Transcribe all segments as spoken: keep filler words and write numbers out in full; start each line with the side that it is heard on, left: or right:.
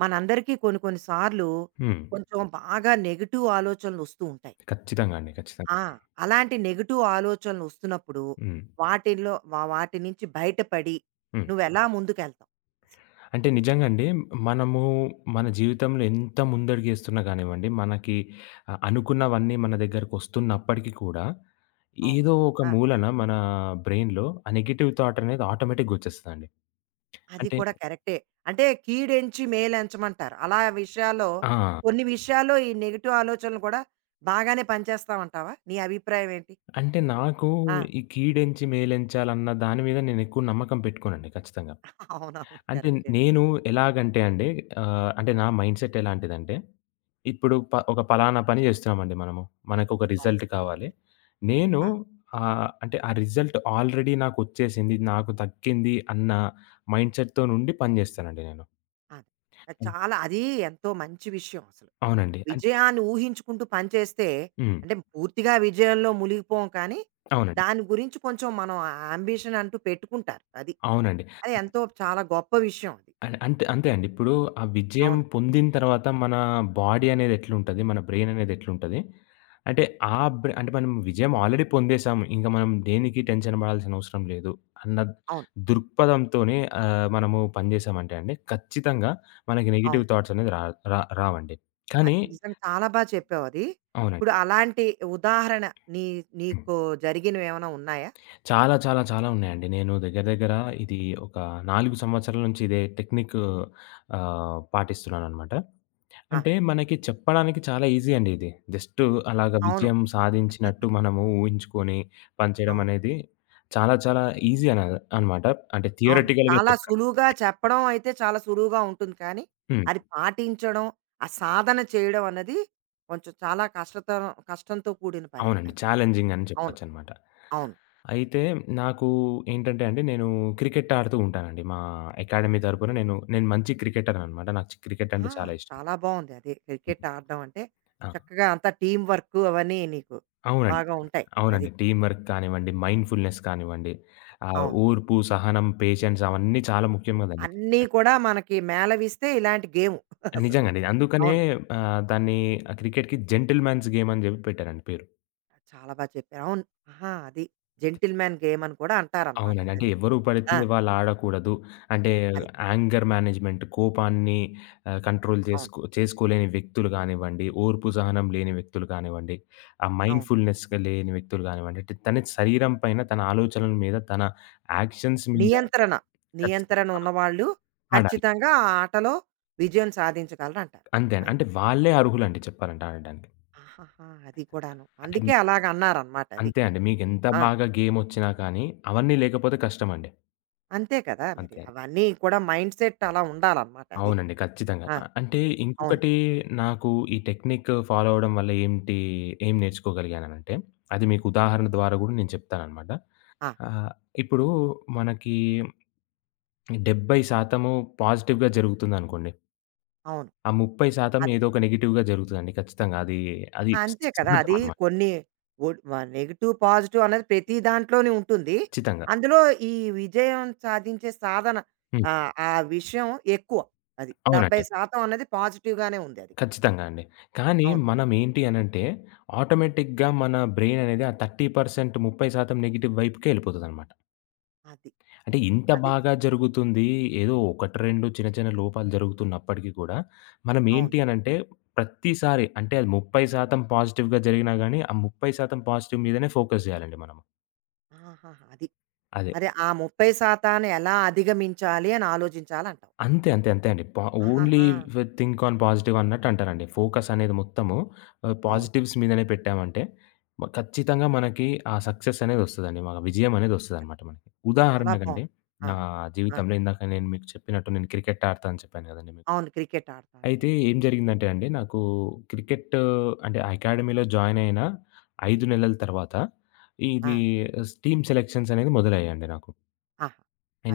right: మనందరికీ కొన్ని కొన్ని సార్లు
left: హ్మ్.
right: కొంచెం బాగా నెగెటివ్ ఆలోచనలు వస్తూ ఉంటాయి.
left: ఖచ్చితంగా అండి. ఖచ్చితంగా.
right: ఆ! అలాంటి నెగెటివ్ ఆలోచనలు వస్తున్నప్పుడు
left: హ్మ్.
right: వాటిల్లో వా వాటి నుంచి బయటపడి
left: హ్మ్.
right: నువ్వెలా ముందుకెళ్తావు?
left: అంటే నిజంగా అండి, మనము మన జీవితంలో ఎంత ముందడుగేస్తున్నా గానివ్వండి, మనకి అ అనుకున్నవన్నీ మన దగ్గరకొస్తున్నప్పటికి కూడా,
right: అవును.
left: ఏదో ఒక
right: ఆ!
left: మూలన మన బ్రెయిన్‌లో ఆ నెగెటివ్ థాట్ అనేది ఆటోమేటిక్‌గా వచ్చేస్తదండి.
right: అది
left: అంటే
right: కూడా కరెక్టే. అంటే కీడెంచి మేలెంచమంటారు. అలా విషయాల్లో
left: ఆ!
right: కొన్ని విషయాల్లో ఈ నెగెటివ్ ఆలోచనలు కూడా బాగానే పనిచేస్తావంటావా? నీ అభిప్రాయం ఏంటి?
left: అంటే నాకు
right: ఆ!
left: ఈ కీడెంచి మేలెంచాలన్న దాని మీద నేనెక్కువ నమ్మకం పెట్టుకోనండి ఖచ్చితంగా.
right: అవునవును.
left: అంటే
right: కరెక్టే.
left: నేను ఎలాగంటే అండి, ఆహ్, అంటే నా మైండ్‌సెట్ ఎలాంటిదంటే, ఇప్పుడు ప ఒక పలానా పని జేస్తున్నామండి మనము. మనకొక
right: అవును.
left: రిజల్ట్ కావాలి. నేను
right: ఆ!
left: ఆహ్, అంటే ఆ రిజల్ట్ ఆల్రెడీ నాకొచ్చేసింది, నాకు దక్కింది అన్న మైండ్‌సెట్‌తో నుండి పని జేస్తానండి నేను.
right: అదే. అది చాలా అది ఎంతో మంచి విషయం అసలు.
left: అవునండి. అంటే
right: విజయాన్ని ఊహించుకుంటూ పనిచేస్తే
left: హ్మ్.
right: అంటే పూర్తిగా విజయంలో మునిగిపోం కానీ
left: అవునండి.
right: దాని గురించి కొంచెం మనం అంబిషన్ అంటూ పెట్టుకుంటారు. అది.
left: అవునండి.
right: అది ఎంతో చాలా గొప్ప విషయం అది.
left: అన్ అంతే అంతే అండి. ఇప్పుడు ఆ విజయం
right: అవును.
left: పొందిన తర్వాత మన బాడీ అనేది ఎట్లుంటది? మన బ్రెయిన్ అనేది ఎట్లుంటది? అంటే ఆ బ్రె అంటే మనం విజయం ఆల్రెడీ పొందేసాము. ఇంక మనం దేనికి టెన్షన్ పడాల్సిన అవసరం లేదు అన్న
right: అవును.
left: దృక్పథంతోనే ఆహ్, మనము పని చేసామంటే అండి, ఖచ్చితంగా మనకి నెగెటివ్
right: అవును.
left: థాట్స్ అనేది రా రా రావండి. కానీ
right: అది నిజంగా చాలా బా చెప్పావది.
left: అవునండి.
right: ఇప్పుడు అలాంటి ఉదాహరణ నీ
left: హ్మ్.
right: నీకు జరిగినవేమైనా ఉన్నాయా?
left: చాలా చాలా చాలా ఉన్నాయండి. నేను దగ్గర దగ్గర ఇది ఒక నాలుగు సంవత్సరాల నుంచి ఇదే టెక్నిక్ ఆహ్, పాటిస్తున్నాననమాట.
right: ఆ!
left: అంటే మనకి చెప్పడానికి చాలా ఈజీ అండి ఇది. జస్టు అలాగ
right: అవును.
left: విజయం సాధించినట్టు మనము ఊహించుకొని పంచడం
right: అవును.
left: అనేది చాలా చాలా ఈజీ అన అనమాట. అంటే
right: అవును.
left: థియరటికల్‌గా
right: చాలా
left: చెప్పడం.
right: సులువుగా చెప్పడం అయితే చాలా సులువుగా ఉంటుంది కానీ,
left: హ్మ్.
right: అది పాటించడం, ఆ సాధన చేయడం అన్నది కొంచెం చాలా కష్టతరం కష్టంతో కూడిన పని.
left: అవునండి.
right: అది.
left: ఛాలెంజింగ్ అని
right: అవును.
left: చెప్పొచ్చనమాట.
right: అవును.
left: అయితే నాకు ఏంటంటే అండి, నేను క్రికెట్ ఆడుతూ ఉంటానండి. మా అకాడమీ తరపున నేను నేను మంచి క్రికెటర్‌ననమాట. నాకు క్రికెట్ అంటే
right: ఆ!
left: చాలా ఇష్టం.
right: చాలా బావుంది అది. క్రికెట్ ఆడడం అంటే,
left: ఆ!
right: చక్కగా అంతా టీమ్ వర్క్ అవన్నీ నీకు
left: అవునండి.
right: బాగా ఉంటాయి. అది.
left: అవునండి. టీమ్ వర్క్ కానివ్వండి, మైండ్‌ఫుల్‌నెస్ కానివ్వండి, ఆహ్,
right: అవును.
left: ఓర్పు, సహనం, పేషెన్స్ అవన్నీ చాలా ముఖ్యం కదండీ!
right: అన్నీ కూడా మనకి మేళవిస్తే ఇలాంటి గేము అసలు.
left: నిజంగండి. అందుకనే
right: అవును.
left: ఆహ్, దాన్ని ఆహ్, క్రికెట్‌కి జెంటిల్‌మ్యాన్స్ గేమ్ అని జెప్పి పెట్టారండి పేరు.
right: చాలా బా చెప్పారు. అవును. ఆహా! అది. జెంటిల్‌మ్యాన్ గేమ్ అని కూడా అంటారనమాట.
left: అవునండి. అంటే
right: అది.
left: ఎవరు పడితే
right: ఆ!
left: వాళ్ళు ఆడకూడదు. అంటే
right: అది.
left: యాంగర్ మేనేజ్‌మెంట్ కోపాన్ని ఆహ్, కంట్రోల్
right: అవును.
left: చేసుకో చేసుకోలేని వ్యక్తులు గానివ్వండి, ఓర్పు సహనం లేని వ్యక్తులు కానివ్వండి, ఆ
right: అవును.
left: మైండ్‌ఫుల్‌నెస్‌గా లేని వ్యక్తులు కానివ్వండి, అంటే తన శరీరం పైన, తన ఆలోచనల మీద, తన యాక్షన్స్ మీద
right: నియంత్రణ.
left: ఖచ్చి
right: నియంత్రణ ఉన్నవాళ్ళు
left: ఆడాలి.
right: ఖచ్చితంగా ఆ ఆటలో విజయం సాధించగలరంటారు.
left: అంతే అండి.
right: అది.
left: అంటే వాళ్ళే అర్హులండి చెప్పాలంటే ఆడడానికి.
right: ఆహాహా! అది కూడాను.
left: అంటే
right: అందుకే అలాగన్నారనమాట అది.
left: అంతే అండి. మీకెంత
right: ఆ!
left: బాగా గేమొచ్చినా కానీ అవన్నీ లేకపోతే కష్టమండి.
right: అంతే కదా! మరి.
left: అంతే అండి.
right: అవన్నీ కూడా మైండ్ సెట్ అలా ఉండాలనమాట అది.
left: అవునండి. ఖచ్చితంగా.
right: ఆ!
left: ఆహ్, అంటే
right: అవును.
left: ఇంకొకటి నాకు ఈ టెక్నిక్ ఫాలో అవ్వడం వల్ల ఏంటి ఏం నేర్చుకోగలిగాననంటే, అది మీకు ఉదాహరణ ద్వారా గూడా నేను చెప్తాననమాట.
right: ఆ!
left: ఆహ్, ఇప్పుడు మనకి డెబ్బై శాతం పాజిటివ్‌గా జరుగుతుందనుకోండి.
right: అవును.
left: ఆ ముప్పై శాతం
right: అదే.
left: ఏదో ఒక నెగెటివ్‌గా జరుగుతదండి ఖచ్చితంగా. అది అది స్
right: అంతే కదా! అది
left: సహజమనమాట.
right: కొన్ని ఒడ్ వ నెగెటివ్, పాజిటివ్ అనేది ప్రతి దాంట్లోనే ఉంటుంది.
left: ఖచ్చితంగా.
right: అందులో ఈ విజయం సాధించే సాధన
left: హ్మ్.
right: ఆహ్, ఆ విషయం ఎక్కువ. అది
left: అవునండి.
right: డెబ్భై శాతం అన్నది పాజిటివ్ గానే ఉంది అది.
left: ఖచ్చితంగా అండి. కానీ
right: అవును.
left: మనం ఏంటి అనంటే, ఆటోమేటిక్‌గా మన బ్రెయిన్ అనేది ఆ ముప్పై శాతం ముప్పై శాతం నెగెటివ్ వైపుకే ఎళ్ళిపోతదనమాట.
right: అది.
left: అంటే ఇంత
right: అది.
left: బాగా జరుగుతుంది. ఏదో ఒకటి, రెండు చిన్న చిన్న లోపాలు జరుగుతున్నప్పటికి కూడా,
right: అవును.
left: మనమేంటి అనంటే ప్రతిసారి, అంటే అది ముప్పై శాతం పాజిటివ్‌గా జరిగినా గాని, ఆ ముప్పై శాతం పాజిటివ్ మీదనే ఫోకస్ జేయాలండి మనము.
right: ఆహాహా! అది.
left: అదే.
right: అదే ఆ ముప్పై శాతం ఎలా అధిగమించాలి అని ఆలోచించాలంటావు.
left: అంతే. అంతే. అంతే అండి. పా ఓన్లీ
right: ఆహాహా!
left: వి థింక్ ఆన్ పాజిటివ్ అన్నట్టు అంటారండి. ఫోకస్ అనేది మొత్తము ఆహ్,
right: అవును.
left: పాజిటివ్స్ మీదనే పెట్టామంటే, మ ఖచ్చితంగా మనకి ఆ సక్సెస్ అనేదొస్తదండి. మన విజయం అనేదొస్తదనమాట మనకి.
right: చాలా
left: ఉదాహరణకండి,
right: బావుంది.
left: నా
right: అవును. ఆ!
left: జీవితంలో ఇందాక నేను మీకు చెప్పినట్టు నేను క్రికెట్ ఆడతా అని చెప్పాను గదండీ!
right: అవును. క్రికెట్ ఆడతా అని
left: అయితే
right: చెప్పావు.
left: ఏం జరిగిందంటే అండి, నాకు క్రికెట్ అంటే అకాడమీలో జాయిన్ అయిన ఐదు నెలల తర్వాత
right: ఆ!
left: ఇది స్ టీమ్ సెలక్షన్స్ అనేది మొదలయ్యాయండి నాకు.
right: ఆహా!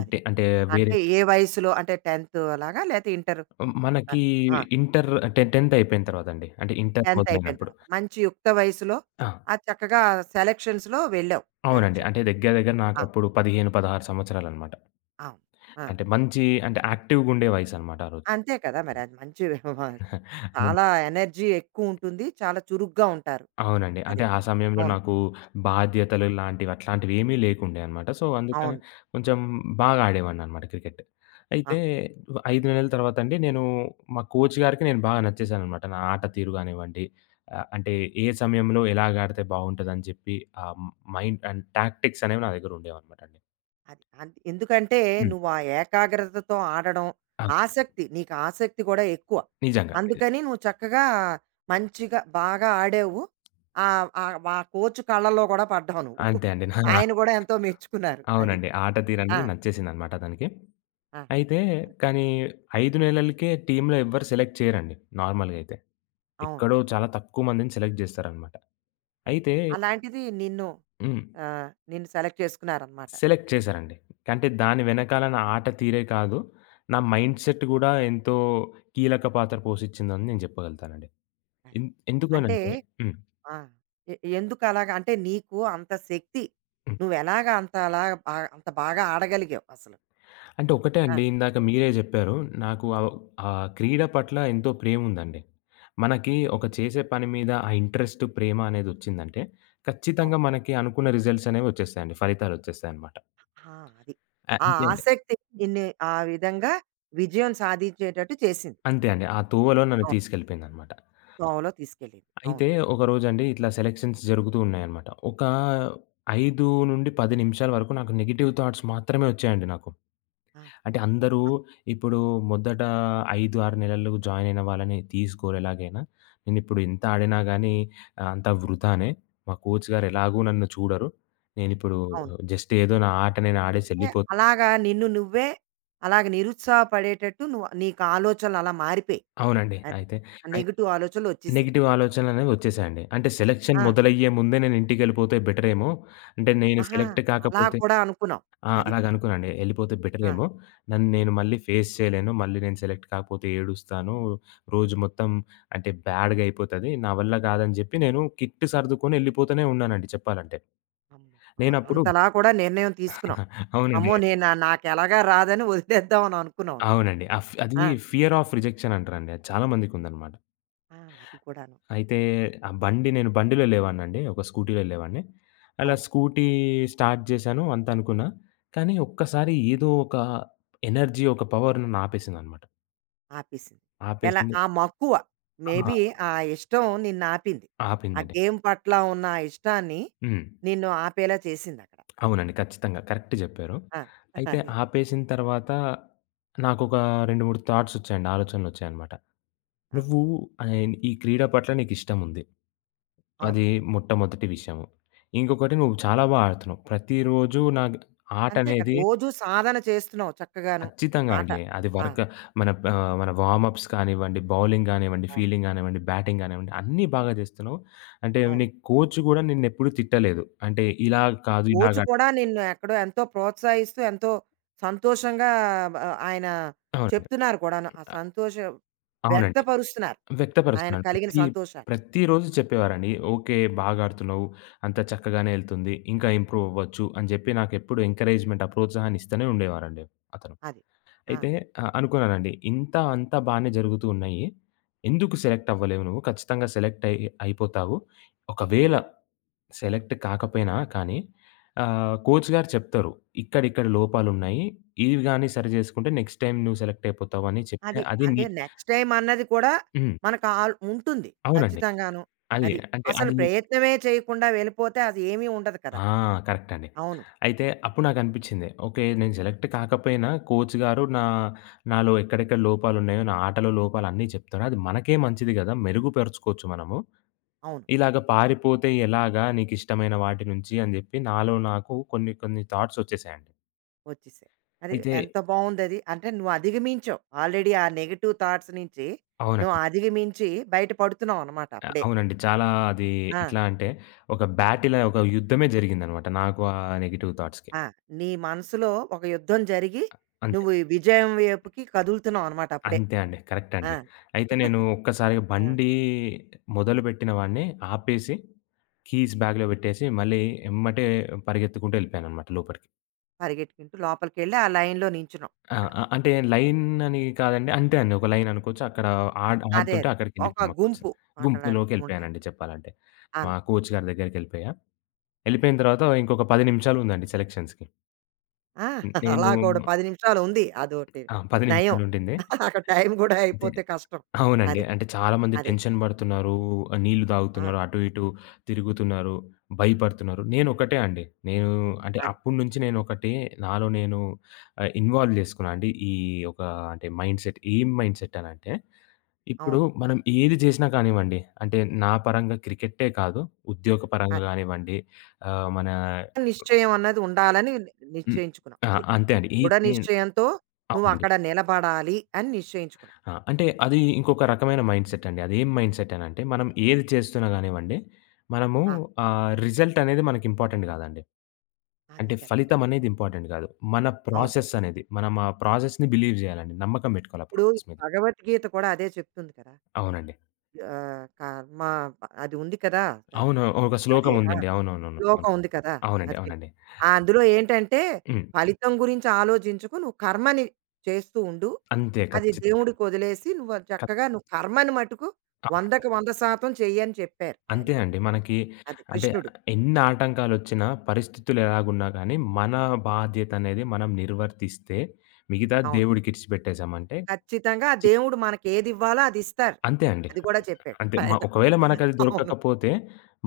right: అది.
left: అంటే వేరే
right: అంటే ఏ వయసులో అంటే టెన్త్ అలాగా? లేతే ఇంటర్
left: మనకి
right: అది. ఆ!
left: ఇంటర్ టె పదవ అయిపోయిన తర్వాత అండి. అంటే ఇంటర్
right: 10థ్ అయిపోయిన
left: మొదలైనప్పుడు.
right: తర్వాత. మంచి యుక్త వయసులో
left: ఆ!
right: ఆ చక్కగా సెలక్షన్స్‌లో వెళ్ళావు.
left: అవునండి.
right: సెలక్షన్.
left: అంటే దగ్గర దగ్గర
right: ఆ!
left: నాకప్పుడు పదిహేను, పదహారు సంవత్సరాలనమాట.
right: అవును. ఆ!
left: అంటే మంచి, అంటే యాక్టివ్‌గుండే వయసనమాట ఆ
right: అంతే కదా! మరి అది మంచి
left: రోజు.
right: చాలా ఎనర్జీ ఎక్కువుంటుంది. చాలా చురుగ్గా ఉంటారు.
left: అవునండి.
right: అది.
left: అంటే ఆ సమయంలో
right: అవును.
left: నాకు బాధ్యతలు లాంటివి అట్లాంటివేమీ లేకుండే అనమాట. సో, అందుకనే
right: అవును.
left: కొంచెం బాగా ఆడేవాడిననమాట క్రికెట్.
right: ఆ!
left: అయితే ఐదు నెలల తర్వాతండి నేను, మా కోచ్ గారికి నేను బాగా నచ్చేసాననమాట. నా ఆట తీరు గానివ్వండి, ఆహ్, అంటే ఏ సమయంలో ఎలాగాడితే బావుంటదని చెప్పి ఆ మైండ్ అండ్ టాక్టిక్స్ అనేవి నా దగ్గర ఉండేవనమాట అండి.
right: అది. అంత్ ఎందుకంటే
left: హ్మ్.
right: నువ్వు ఆ ఏకాగ్రతతో ఆడడం,
left: ఆ!
right: ఆసక్తి నీకు ఆసక్తి కూడా ఎక్కువ.
left: నిజంగా. నిజంగా.
right: అందుకని నువ్వు చక్కగా మంచిగా బాగా ఆడావు. ఆహ్, ఆహ్, ఆ కోచ్ కళ్ళలో కూడా పడ్డావు నువ్వు.
left: అంతే అండి. నా
right: ఆయన కూడా ఎంతో మెచ్చుకున్నారు. అది.
left: అవునండి. ఆట
right: ఆ!
left: తీరనేది నచ్చేసిందనమాట అతనికి.
right: ఆ!
left: అయితే,
right: ఆ!
left: కానీ ఐదు నెలలకే టీమ్‌లో ఎవ్వరు సెలెక్ట్ చేయరండి నార్మల్‌గా అయితే.
right: అవును.
left: ఎక్కడో చాలా తక్కువ మందిని సెలెక్ట్ జేస్తారనమాట.
right: ఆ!
left: అయితే
right: అలాంటిది నిన్ను
left: హ్మ్.
right: ఆహ్, నిన్ను సెలెక్ట్ చేసుకున్నారనమాట.
left: సెలెక్ట్ చేశారండి. అంటే దాని వెనకాల నా ఆట తీరే కాదు, నా మైండ్‌సెట్ గూడా ఎంతో కీలక పాత్ర పోషిచ్చిందని నేను జెప్పగలుగుతానండి.
right: అది.
left: ఎన్ ఎందుకు
right: అంటే
left: అనంటే హ్మ్. హ్మ్.
right: ఆ! ఎ ఎందుకలాగా? అంటే నీకు అంత శక్తి. నువ్వెలాగా అంత అలాగా బా అంత బాగా ఆడగలిగావు అసలు?
left: అంటే ఒకటే
right: ఆ!
left: అండి. ఇందాక మీరే జెప్పారు. నాకు ఆహ్, ఆహ్, క్రీడ పట్ల ఎంతో ప్రేముందండి. మనకి ఒక చేసే పని మీద ఆ ఇంట్రెస్ట్, ప్రేమ అనేదొచ్చిందంటే, ఖచ్చితంగా
right: అవును.
left: మనకి అనుకున్న రిజల్ట్స్ అనేవొచ్చేస్తాయండి. ఫలితాలొచ్చేస్తాయనమాట.
right: ఆ! అది.
left: ఆహ్,
right: ఆ
left: అంతే అండి.
right: ఆసక్తి ఇన్ని ఆ విధంగా విజయం సాధించేటట్టు చేసింది.
left: అంతే అండి. ఆ తోవలో నన్ను
right: అవును.
left: తీసుకెళ్ళిపోయిందనమాట.
right: తోవలో తీసుకెళ్ళింది.
left: అయితే
right: అవును.
left: ఒకరోజండి ఇట్లా సెలక్షన్స్ జరుగుతూ ఉన్నాయనమాట. ఒక ఐదు నుంచి పది నిమిషాల వరకు నాకు నెగెటివ్ థాట్స్ మాత్రమే ఒచ్చాయండి నాకు.
right: ఆ!
left: అంటే అందరూ
right: ఆ,
left: ఇప్పుడు మొదట ఐదు, ఆరు నెలలు జాయిన్ అయిన వాళ్ళని తీసుకోరు ఎలాగైనా. నేనిప్పుడు ఎంత ఆడినా గానీ ఆహ్, అంతా వృథానే. మా కోచ్ గారు ఎలాగూ నన్ను చూడరు. నేనిప్పుడు
right: అవును.
left: జస్ట్ ఏదో నా ఆట నేను ఆడేసి
right: అంటే
left: ఎళ్ళిపోతా.
right: అలాగా నిన్ను నువ్వే అలాగ నిరుత్సాహపడేటట్టు నువ్వు నీకు ఆలోచనలు అలా మారిపోయాయి.
left: అవునండి.
right: అది.
left: అయితే
right: ఆ
left: అయి
right: నెగెటివ్ ఆలోచనలొచ్చేసాయి.
left: నెగెటివ్ ఆలోచనలనేవి వచ్చేసాయండి. అంటే సెలక్షన్
right: ఆ!
left: మొదలయ్యే ముందే నేను ఇంటికెళ్ళిపోతే బెటరేమో. అంటే నేను
right: ఆహా!
left: సెలెక్ట్
right: అలా
left: కాకపోతే
right: కూడా అనుకున్నావు.
left: ఆ!
right: అది.
left: అలాగనుకున్నానండి. ఎళ్ళిపోతే
right: ఆ!
left: బెటరేమో. నన్ను నేను మళ్ళీ ఫేస్ చేయలేను. మళ్ళీ నేను సెలెక్ట్ కాకపోతే ఏడుస్తాను. రోజు మొత్తం అంటే బ్యాడ్‌గా అయిపోతది. నా వల్ల కాదని చెప్పి నేను కిట్ సర్దుకొని ఎళ్ళిపోతూనే ఉన్నానండి చెప్పాలంటే.
right: అమ్మో! ఆ!
left: నేనప్పుడు
right: అంతలా కూడా నిర్ణయం తీసుకున్నావు.
left: అవునండి.
right: అమ్మో! నేను నాకెలాగా రాదని వదిలేద్దాం అని అనుకున్నావు నువ్వు.
left: అవునండి. అఫ్
right: ఆ!
left: అది ఫియర్ ఆఫ్ రిజెక్షన్ అంటారండి. అది చాలా మందికుందనమాట.
right: ఆ! అది కూడాను.
left: అయితే ఆ బండి నేను బండిలో వెళ్ళేవాడినండి. ఒక స్కూటీలో వెళ్ళేవాడిని. అలా
right: అవును.
left: స్కూటీ స్టార్ట్ చేశాను అంతా అనుకున్నా. కానీ ఒక్కసారి ఏదో ఒక ఎనర్జీ, ఒక పవర్ నన్ను ఆపేసిందనమాట.
right: ఆపేసింది. ఎలా
left: ఆపేసింది
right: ఆ మక్కువ మేబీ
left: ఆ!
right: ఆ ఇష్టం నిన్ను ఆపింది. ఆ
left: ఆపిందండి.
right: గేమ్ పట్ల ఉన్న ఆ ఇష్టాన్ని
left: హ్మ్.
right: నిన్ను ఆపేలా చేసిందక్కడ.
left: అవునండి. ఖచ్చితంగా. కరెక్ట్ జెప్పారు.
right: ఆ!
left: అయితే
right: అదే.
left: ఆపేసిన తర్వాత నాకొక రెండు, మూడు థాట్స్ వచ్చాయండి. ఆలోచనలొచ్చాయనమాట.
right: ఆ!
left: నువ్వు ఆహ్, ఈ క్రీడ పట్ల నీకిష్టముంది.
right: అవును.
left: అది మొట్టమొదటి విషయము. ఇంకొకటి, నువ్వు చాలా బా ఆడుతున్నావు. ప్రతిరోజు నాగ్
right: అంతే కదా!
left: ఆటనేది
right: రోజూ సాధన చేస్తున్నావు చక్కగాను.
left: ఖచ్చితంగా
right: ఆట.
left: అండి. అది
right: ఆ!
left: వర్క్ మన ప మన వార్మప్స్ కానివ్వండి, బౌలింగ్ గానివ్వండి,
right: అవును.
left: ఫీల్డింగ్ గానివ్వండి, బ్యాటింగ్ గానివ్వండి అన్నీ బాగా జేస్తున్నావు. అంటే నీ
right: అవును.
left: కోచ్ గూడా నిన్నెప్పుడు తిట్టలేదు. అంటే ఇలా కాదు ఇలాగ
right: కోచ్ కూడా నిన్ను ఎక్కడో ఎంతో ప్రోత్సహిస్తూ, ఎంతో సంతోషంగా బ ఆయన
left: అవునండి.
right: చెప్తున్నారు కూడాను. ఆ
left: అ
right: సంతోషం
left: అవునండి.
right: వ్యక్తపరుస్తున్నారు. ఆయన
left: వ్యక్తపరుస్తున్నాను.
right: కలిగిన
left: ప్రతి
right: సంతోషాన్ని.
left: ప్రతిరోజు చెప్పేవారండి. "ఓకే. బాగా ఆడుతున్నావు. అంతా చక్కగానే ఎళ్తుంది. ఇంకా ఇంప్రూవ్ అవ్వచ్చు" అని చెప్పి నాకెప్పుడు ఎంకరేజ్‌మెంట్, ఆ ప్రోత్సాహాన్ని ఇస్తూనే ఉండేవారండి అతను.
right: అది. ఆ!
left: అయితే ఆహ్, అనుకున్నానండి. ఇంత అంతా బానే జరుగుతూ ఉన్నాయి. ఎందుకు సెలెక్ట్ అవ్వలేవు నువ్వు? ఖచ్చితంగా సెలెక్ట్ అయి అయిపోతావు. ఒకవేళ సెలెక్ట్ కాకపోయినా కానీ ఆహ్, కోచ్ గారు చెప్తారు. ఇక్కడ ఇక్కడ లోపాలున్నాయి. ఇవి గాని సరి చేసుకుంటే నెక్స్ట్ టైమ్ నువ్వు సెలెక్ట్ అయిపోతావు అని చెప్తే
right: అది.
left: అది నీ
right: అంటే నెక్స్ట్ టైమ్ అన్నది కూడా
left: హ్మ్.
right: మనకు ఆల్ ఉంటుంది
left: అవునండి.
right: ఖచ్చితంగాను.
left: అది.
right: అది.
left: అంటే
right: అసలు
left: అది
right: ప్రయత్నమే చేయకుండా వెళ్ళిపోతే అది ఏమీ ఉండదు కదా!
left: ఆ! కరెక్ట్ అండి.
right: అవును.
left: అయితే అప్పుడు నాకనిపిచ్చింది. ఓకే. నేను సెలెక్ట్ కాకపోయినా కోచ్ గారు నా నాలో ఎక్కడెక్కడ లోపాలున్నాయో, నా ఆటలో లోపాలన్నీ చెప్తారు. అది మనకే మంచిది గదా! మెరుగుపరుచుకోవచ్చు మనము.
right: అవును.
left: ఇలాగ పారిపోతే ఎలాగా నీకిష్టమైన వాటి నుంచి అని జెప్పి నాలో నాకు కొన్ని కొన్ని థాట్స్ ఒచ్చేసాయండి.
right: వచ్చేసాయి. అది
left: అయితే
right: ఎంత బావుందది. అంటే నువ్వు అధిగమించావు. ఆల్రెడీ ఆ నెగెటివ్ థాట్స్ నుంచి నువ్వు
left: అవునండి.
right: అధిగమించి బయట పడుతున్నావు అన్నమాట
left: ఆహ్,
right: అప్పుడే.
left: అవునండి. చాలా అది
right: ఆ!
left: ఎట్లా అంటే ఒక బ్యాటిల్, ఒక యుద్ధమే జరిగిందనమాట నాకు ఆ నెగెటివ్ థాట్స్‌కి.
right: ఆ! నీ మనసులో ఒక యుద్ధం జరిగి
left: అంతే.
right: నువ్వు ఈ విజయం వైపుకి కదులుతున్నావు అన్నమాట అప్పుడే.
left: అంతే అండి. కరెక్ట్
right: ఆ!
left: అండి. అయితే నేను ఒక్కసారిగా
right: ఆ!
left: బండి మొదలుపెట్టిన వాడిని ఆపేసి, కీస్ బ్యాగ్‌లో పెట్టేసి, మళ్ళీ ఎమ్మటే పరిగెత్తుకుంటూ ఎళ్ళిపోయాననమాట లోపలికి.
right: పరిగెట్టుకుంటూ లోపలికెళ్ళి ఆ లైన్‌లో నించున్నావు
left: ఆ!
right: అక్కడ.
left: ఆ! అంటే లైన్ అని కాదండి. అంతే అండి. ఒక లైన్ అనుకోవచ్చు. అక్కడ ఆడ్
right: అదే. అదే.
left: ఆడుతుంటే
right: ఒక
left: అక్కడికెళ్ళిపోయాం మా కోచ్
right: గుంపు అక్కడని ఉంటారు.
left: గుంపులోకెళ్ళిపోయానండి చెప్పాలంటే. మా
right: అవును.
left: కోచ్
right: ఆ!
left: గారి దగ్గరికెళ్ళిపోయా. ఎళ్ళిపోయిన తర్వాత ఇంకొక పది నిమిషాలుందండి సెలక్షన్స్‌కి.
right: ఆ! అలా
left: నేను
right: కూడా పది నిమిషాలు ఉంది. అదోటి
left: ఆ! పది
right: నయం.
left: నిమిషాలుండింది.
right: అక్కడ టైం కూడా అయిపోతే కష్టం.
left: అవునండి.
right: అది.
left: అంటే చాలామంది
right: అది.
left: టెన్షన్ పడుతున్నారు. ఆహ్, నీళ్లు
right: ఆ!
left: తాగుతున్నారు. అటు ఇటు తిరుగుతున్నారు. భయపడుతున్నారు. నేనొకటే అండి. నేను అంటే
right: అదే.
left: అప్పటినుంచి నేనొకటి నాలో నేను ఆహ్, ఇన్వాల్వ్ చేసుకున్నా అండి. ఈ ఒక అంటే మైండ్‌సెట్. ఏం మైండ్‌సెట్ అనంటే, ఇప్పుడు
right: అవును.
left: మనం ఏది చేసినా కానివ్వండి, అంటే నా పరంగా క్రికెట్టే కాదు, ఉద్యోగ పరంగా
right: అదే.
left: కానివ్వండి, ఆహ్, మన
right: నిశ్చయం అన్నది ఉండాలని ని-
left: హ్మ్.
right: నిశ్చయించుకున్నాం.
left: ఆ!
right: అది.
left: అంతే అండి. ఈ
right: దృఢ
left: నేను
right: నిశ్చయంతో
left: అవునండి.
right: నువ్వక్కడ నిలబడాలి అని నిశ్చయించుకున్నావు.
left: ఆ! అంటే అది ఇంకొక రకమైన మైండ్‌సెట్ అండి. అదేం మైండ్‌సెట్ అనంటే, మనం ఏది చేస్తున్నా గానివ్వండి, మనము
right: ఆ!
left: ఆహ్, రిజల్ట్ అనేది మనకి ఇంపార్టెంట్ గాదండి.
right: అది
left: అంటే
right: కరెక్ట్.
left: ఫలితం అనేది ఇంపార్టెంట్ గాదు. మన
right: అవును.
left: ప్రాసెస్ అనేది, మనం ఆ ప్రాసెస్‌ని బిలీవ్ జేయాలండి. నమ్మకం బెట్టుకోవాలి ఆ
right: ఇప్పుడు ఈ
left: ప్రాసెస్ మీద.
right: భగవద్గీత కూడా అదే చెప్తుంది కదా!
left: అవునండి.
right: ఆహ్, కర్మ అది ఉంది కదా!
left: అవును. ఒక
right: అది.
left: శ్లోకం
right: ఆ!
left: ఉందండి. అవునవునవును. అవును.
right: లోకం ఉంది కదా!
left: అవునండి.
right: అది.
left: అవునండి.
right: ఆ! అందులో ఏంటంటే,
left: హ్మ్.
right: ఫలితం గురించి ఆలోచించకు. నువ్వు కర్మని చేస్తూ ఉండు.
left: అంతే.
right: అది
left: ఖచ్చితంగా.
right: దేవుడికి వదిలేసి నువ్వు అది
left: ఖ
right: చక్కగా నువ్వు కర్మని మటుకు
left: అవునండి.
right: నూటికి వంద శాతం చెయ్యి అని చెప్పారు ఆయన.
left: అంతే అండి. మనకి
right: అది
left: అంటే
right: కృష్ణుడు.
left: ఎన్ని ఆటంకాలొచ్చినా, పరిస్థితులు ఎలాగున్నా గానీ, మన బాధ్యతనేది మనం నిర్వర్తిస్తే, మిగతా
right: అవును.
left: దేవుడికిడిచి పెట్టేసామంటే
right: ఖచ్చితంగా ఆ
left: చి
right: దేవుడు మనకి ఏదివ్వాలో అది ఇస్తారు.
left: అంతే అండి.
right: అది కూడా చెప్పాడు
left: అంతే. మ
right: ఆయన.
left: ఒకవేళ మనకది
right: అవును.
left: దొరకకపోతే,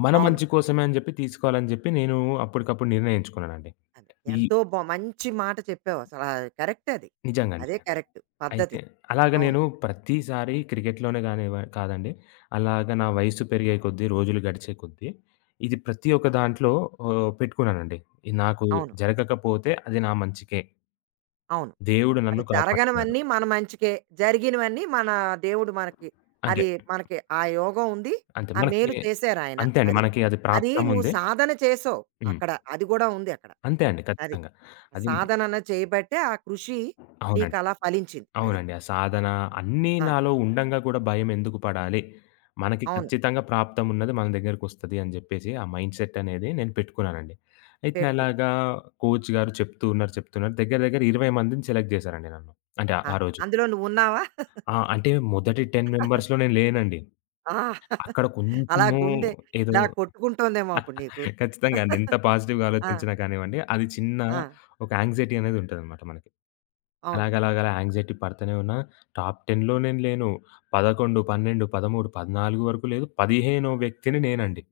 left: మన
right: అవును.
left: మంచి కోసమే అని జెప్పి తీసుకోవాలని జెప్పి నేను అప్పటికప్పుడు నిర్ణయించుకున్నానండి.
right: అదే.
left: ఈ
right: ఎంతో బా మంచి మాట చెప్పావు అసలా. కరెక్ట్ అది.
left: నిజంగా అండి.
right: అదే కరెక్ట్
left: అయితే
right: పద్ధతి.
left: అలాగ
right: అవును.
left: నేను ప్రతిసారి క్రికెట్‌లోనే గానివ కాదండి. అలాగ నా వయస్సు పెరిగే కొద్దీ, రోజులు గడిచే కొద్దీ, ఇది ప్రతి ఒక్క దాంట్లో ఆహ్, పెట్టుకున్నానండి. ఇది నాకు
right: అవును.
left: జరగకపోతే అది నా మంచికే.
right: అవును.
left: దేవుడు
right: అది
left: నన్ను కాపాడుతున్నాడు.
right: జరగనివన్నీ మన మంచికే. జరిగినవన్నీ మన దేవుడు మనకి
left: అంతే.
right: అది మనకి ఆ యోగం ఉంది.
left: అంతే.
right: ఆ
left: మనకి
right: మేలు చేశారాయన.
left: అంతే అండి.
right: అది.
left: మనకి అది
right: అది నువ్వు
left: ప్రాప్తముంది.
right: సాధన చేసావు.
left: హ్మ్.
right: అక్కడ అది గూడా ఉంది అక్కడ.
left: అంతే అండి.
right: అది.
left: ఖచ్చితంగా. అది
right: సాధన అన్నది చేయబట్టే ఆ కృషి
left: అవునండి.
right: నీకలా ఫలించింది. అది.
left: అవునండి. ఆ సాధన అన్నీ
right: ఆ!
left: నాలో ఉండంగా కూడా భయమెందుకు పడాలి? మనకి
right: అవును.
left: ఖచ్చితంగా ప్రాప్తమున్నది మన దగ్గరకొస్తది అని జెప్పేసి ఆ మైండ్‌సెట్ అనేది నేను పెట్టుకున్నానండి. అయితే
right: పెట్టుకున్నావు.
left: అలాగా కోచ్ గారు చెప్తూ ఉన్నారు, చెప్తున్నారు. దగ్గర దగ్గర ఇరవై మందిని సెలెక్ట్ జేశారండి నన్ను. అంటే ఆ
right: ఆ!
left: ఆ రోజు.
right: అందులో నువ్వున్నావా?
left: ఆ! అంటే మొదటి పది మెంబర్స్‌లో నేను లేనండి.
right: ఆ!
left: అక్కడ
right: అలా
left: కొంచెము
right: గుండె
left: ఏదో
right: ఇలా కొట్టుకుంటోందేమో అప్పుడు నీకు.
left: ఖచ్చితంగా అండి. ఎంత పాజిటివ్‌గా
right: ఆ!
left: ఆలోచించినా కానివ్వండి, అది చిన్న
right: ఆ!
left: ఒక యాంక్సైటీ అనేది ఉంటదనమాట మనకి.
right: అవును.
left: అలాగలాగలా యాంగ్జైటీ పడతనే ఉన్నా, టాప్ పదిలో నేను లేను. పదకొండు, పన్నెండు, పదమూడు, పద్నాలుగు వరకు లేదు. పదిహేనవ వ్యక్తిని నేనండి.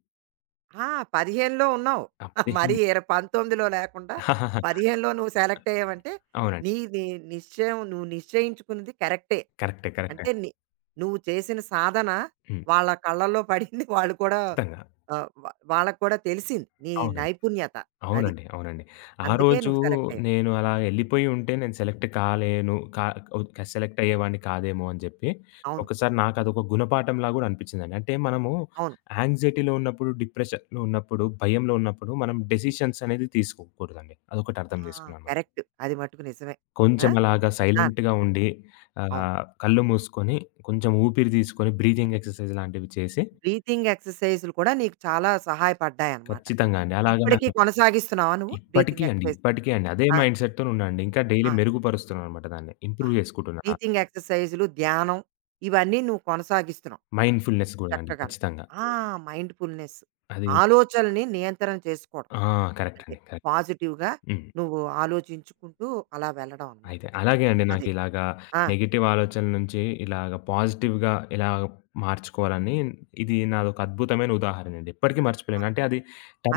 right: ఆ! పదిహేనులో ఉన్నావు.
left: ఆ
right: మరి
left: పదిహేను
right: ఇర 19లో లేకుండా పదిహేనులో నువ్వు సెలెక్ట్ అయ్యావంటే,
left: అవునండి.
right: నీది నిశ్చయం నువ్వు నిశ్చయించుకున్నది కరెక్టే.
left: కరెక్టే. కరెక్టే.
right: అంటే నీ నువ్వు చేసిన సాధన
left: హ్మ్.
right: వాళ్ళ కళ్ళల్లో పడింది. వాళ్ళు కూడా
left: ఖచ్చితంగా.
right: ఆహ్, వా వాళ్ళకి కూడా తెలిసింది నీ
left: అవునండి.
right: నైపుణ్యత అది.
left: అవునండి. అవునండి. ఆ
right: అందుకే
left: రోజు
right: నువ్వు సెలెక్ట్ అయ్యావు.
left: నేను అలా ఎళ్ళిపోయి ఉంటే నేను సెలెక్ట్ కాలేను. కా ఒద్ సెలెక్ట్ అయ్యేవాడిని కాదేమో అని జెప్పి,
right: అవును.
left: ఒకసారి నాకు అదొక గుణపాఠంలా గూడా అనిపించిందండి. అంటే మనము
right: అవును.
left: యాంగ్జైటీలో ఉన్నప్పుడు, డిప్రెషన్‌లో ఉన్నప్పుడు, భయంలో ఉన్నప్పుడు మనం డెసిషన్స్ అనేది తీసుకోకూడదండి. అదొకటి
right: ఆ!
left: అర్థం చేసుకున్నాననమాట.
right: కరెక్ట్. అది మట్టుకు నిజమే. ఆ!
left: కొంచెం అలాగా
right: ఆ!
left: సైలెంట్‌గా ఉండి
right: అవును.
left: ఆహ్, కళ్ళు మూసుకొని, కొంచెం ఊపిరి తీసుకొని బ్రీతింగ్ ఎక్సర్‌సైజ్ లాంటివి చేసి
right: బ్రీతింగ్ ఎక్సర్‌సైజ్‌లు కూడా నీకు చాలా సహాయపడ్డాయన్నమాట.
left: ఖచ్చితంగా అండి. అలాగా
right: ఇప్పటికి
left: నాకు
right: కొనసాగిస్తున్నావా నువ్వు
left: ఇప్పటికి
right: బ్రీతింగ్
left: అండి,
right: ఎక్సర్‌సైజ్?
left: ఇప్పటికి అండి. అదే
right: ఆ!
left: మైండ్‌సెట్‌తోనే ఉన్నా అండి. ఇంకా డైలీ
right: ఆ!
left: మెరుగుపరుస్తున్నాననమాట దాన్ని. ఇంప్రూవ్
right: ఆహా!
left: చేసుకుంటున్నా.
right: బ్రీతింగ్ ఎక్సర్‌సైజులు, ధ్యానం ఇవన్నీ నువ్వు కొనసాగిస్తున్నావు
left: మైండ్‌ఫుల్‌నెస్ కూడా అండి
right: చక్కగాను.
left: ఖచ్చితంగా.
right: ఆ! మైండ్‌ఫుల్‌నెస్
left: అది
right: ఆలోచనల్ని నియంత్రణ చేసుకోవడం.
left: ఆ! కరెక్ట్
right: అంటే
left: అండి. కరెక్ట్.
right: పాజిటివ్‌గా
left: హ్మ్.
right: నువ్వు ఆలోచించుకుంటూ అలా వెళ్ళడం అనమాట.
left: అయితే అలాగే అండి
right: అది.
left: నాకిలాగా
right: ఆ!
left: నెగెటివ్ ఆలోచనల నుంచి ఇలాగ పాజిటివ్‌గా ఎలా మార్చుకోవాలని, ఇది నాదొక అద్భుతమైన ఉదాహరణ అండి. ఇప్పటికి
right: ఆ!
left: మర్చిపోలేను. అంటే అది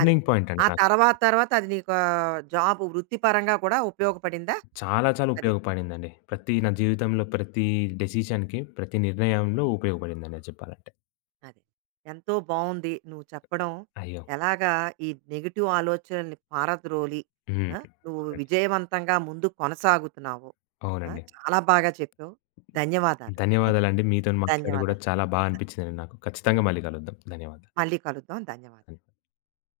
right: అది.
left: పాయింట్ అండి
right: ఆ
left: నాకు.
right: తర్వాత తర్వాత అది నీకు ఆహ్, జాబ్ వృత్తిపరంగా కూడా ఉపయోగపడిందా?
left: చాలా చాలా
right: అది.
left: ఉపయోగపడిందండి. ప్రతి నా జీవితంలో ప్రతి డెసిషన్‌కి, ప్రతి నిర్ణయంలో ఉపయోగపడిందండి అది చెప్పాలంటే.
right: అదే. ఎంతో బావుంది నువ్వు చెప్పడం.
left: అయ్యో!
right: ఎలాగా ఈ నెగెటివ్ ఆలోచనల్ని పారద్రోలి
left: హ్మ్.
right: ఆ! నువ్వు
left: అవునండి.
right: విజయవంతంగా ముందుకు కొనసాగుతున్నావో. ఆ!
left: అవునండి.
right: చాలా బాగా చెప్పావు. ధన్యవాదాలు.
left: ధన్యవాదాలండి. మీతోని మాట్లాడి గూడా
right: ధన్యవాదాలు.
left: చాలా బా అనిపించిందండి నాకు. ఖచ్చితంగా మళ్ళీ కలుద్దాం. ధన్యవాదాలు.
right: మళ్ళీ కలుద్దాం. ధన్యవాదాలు.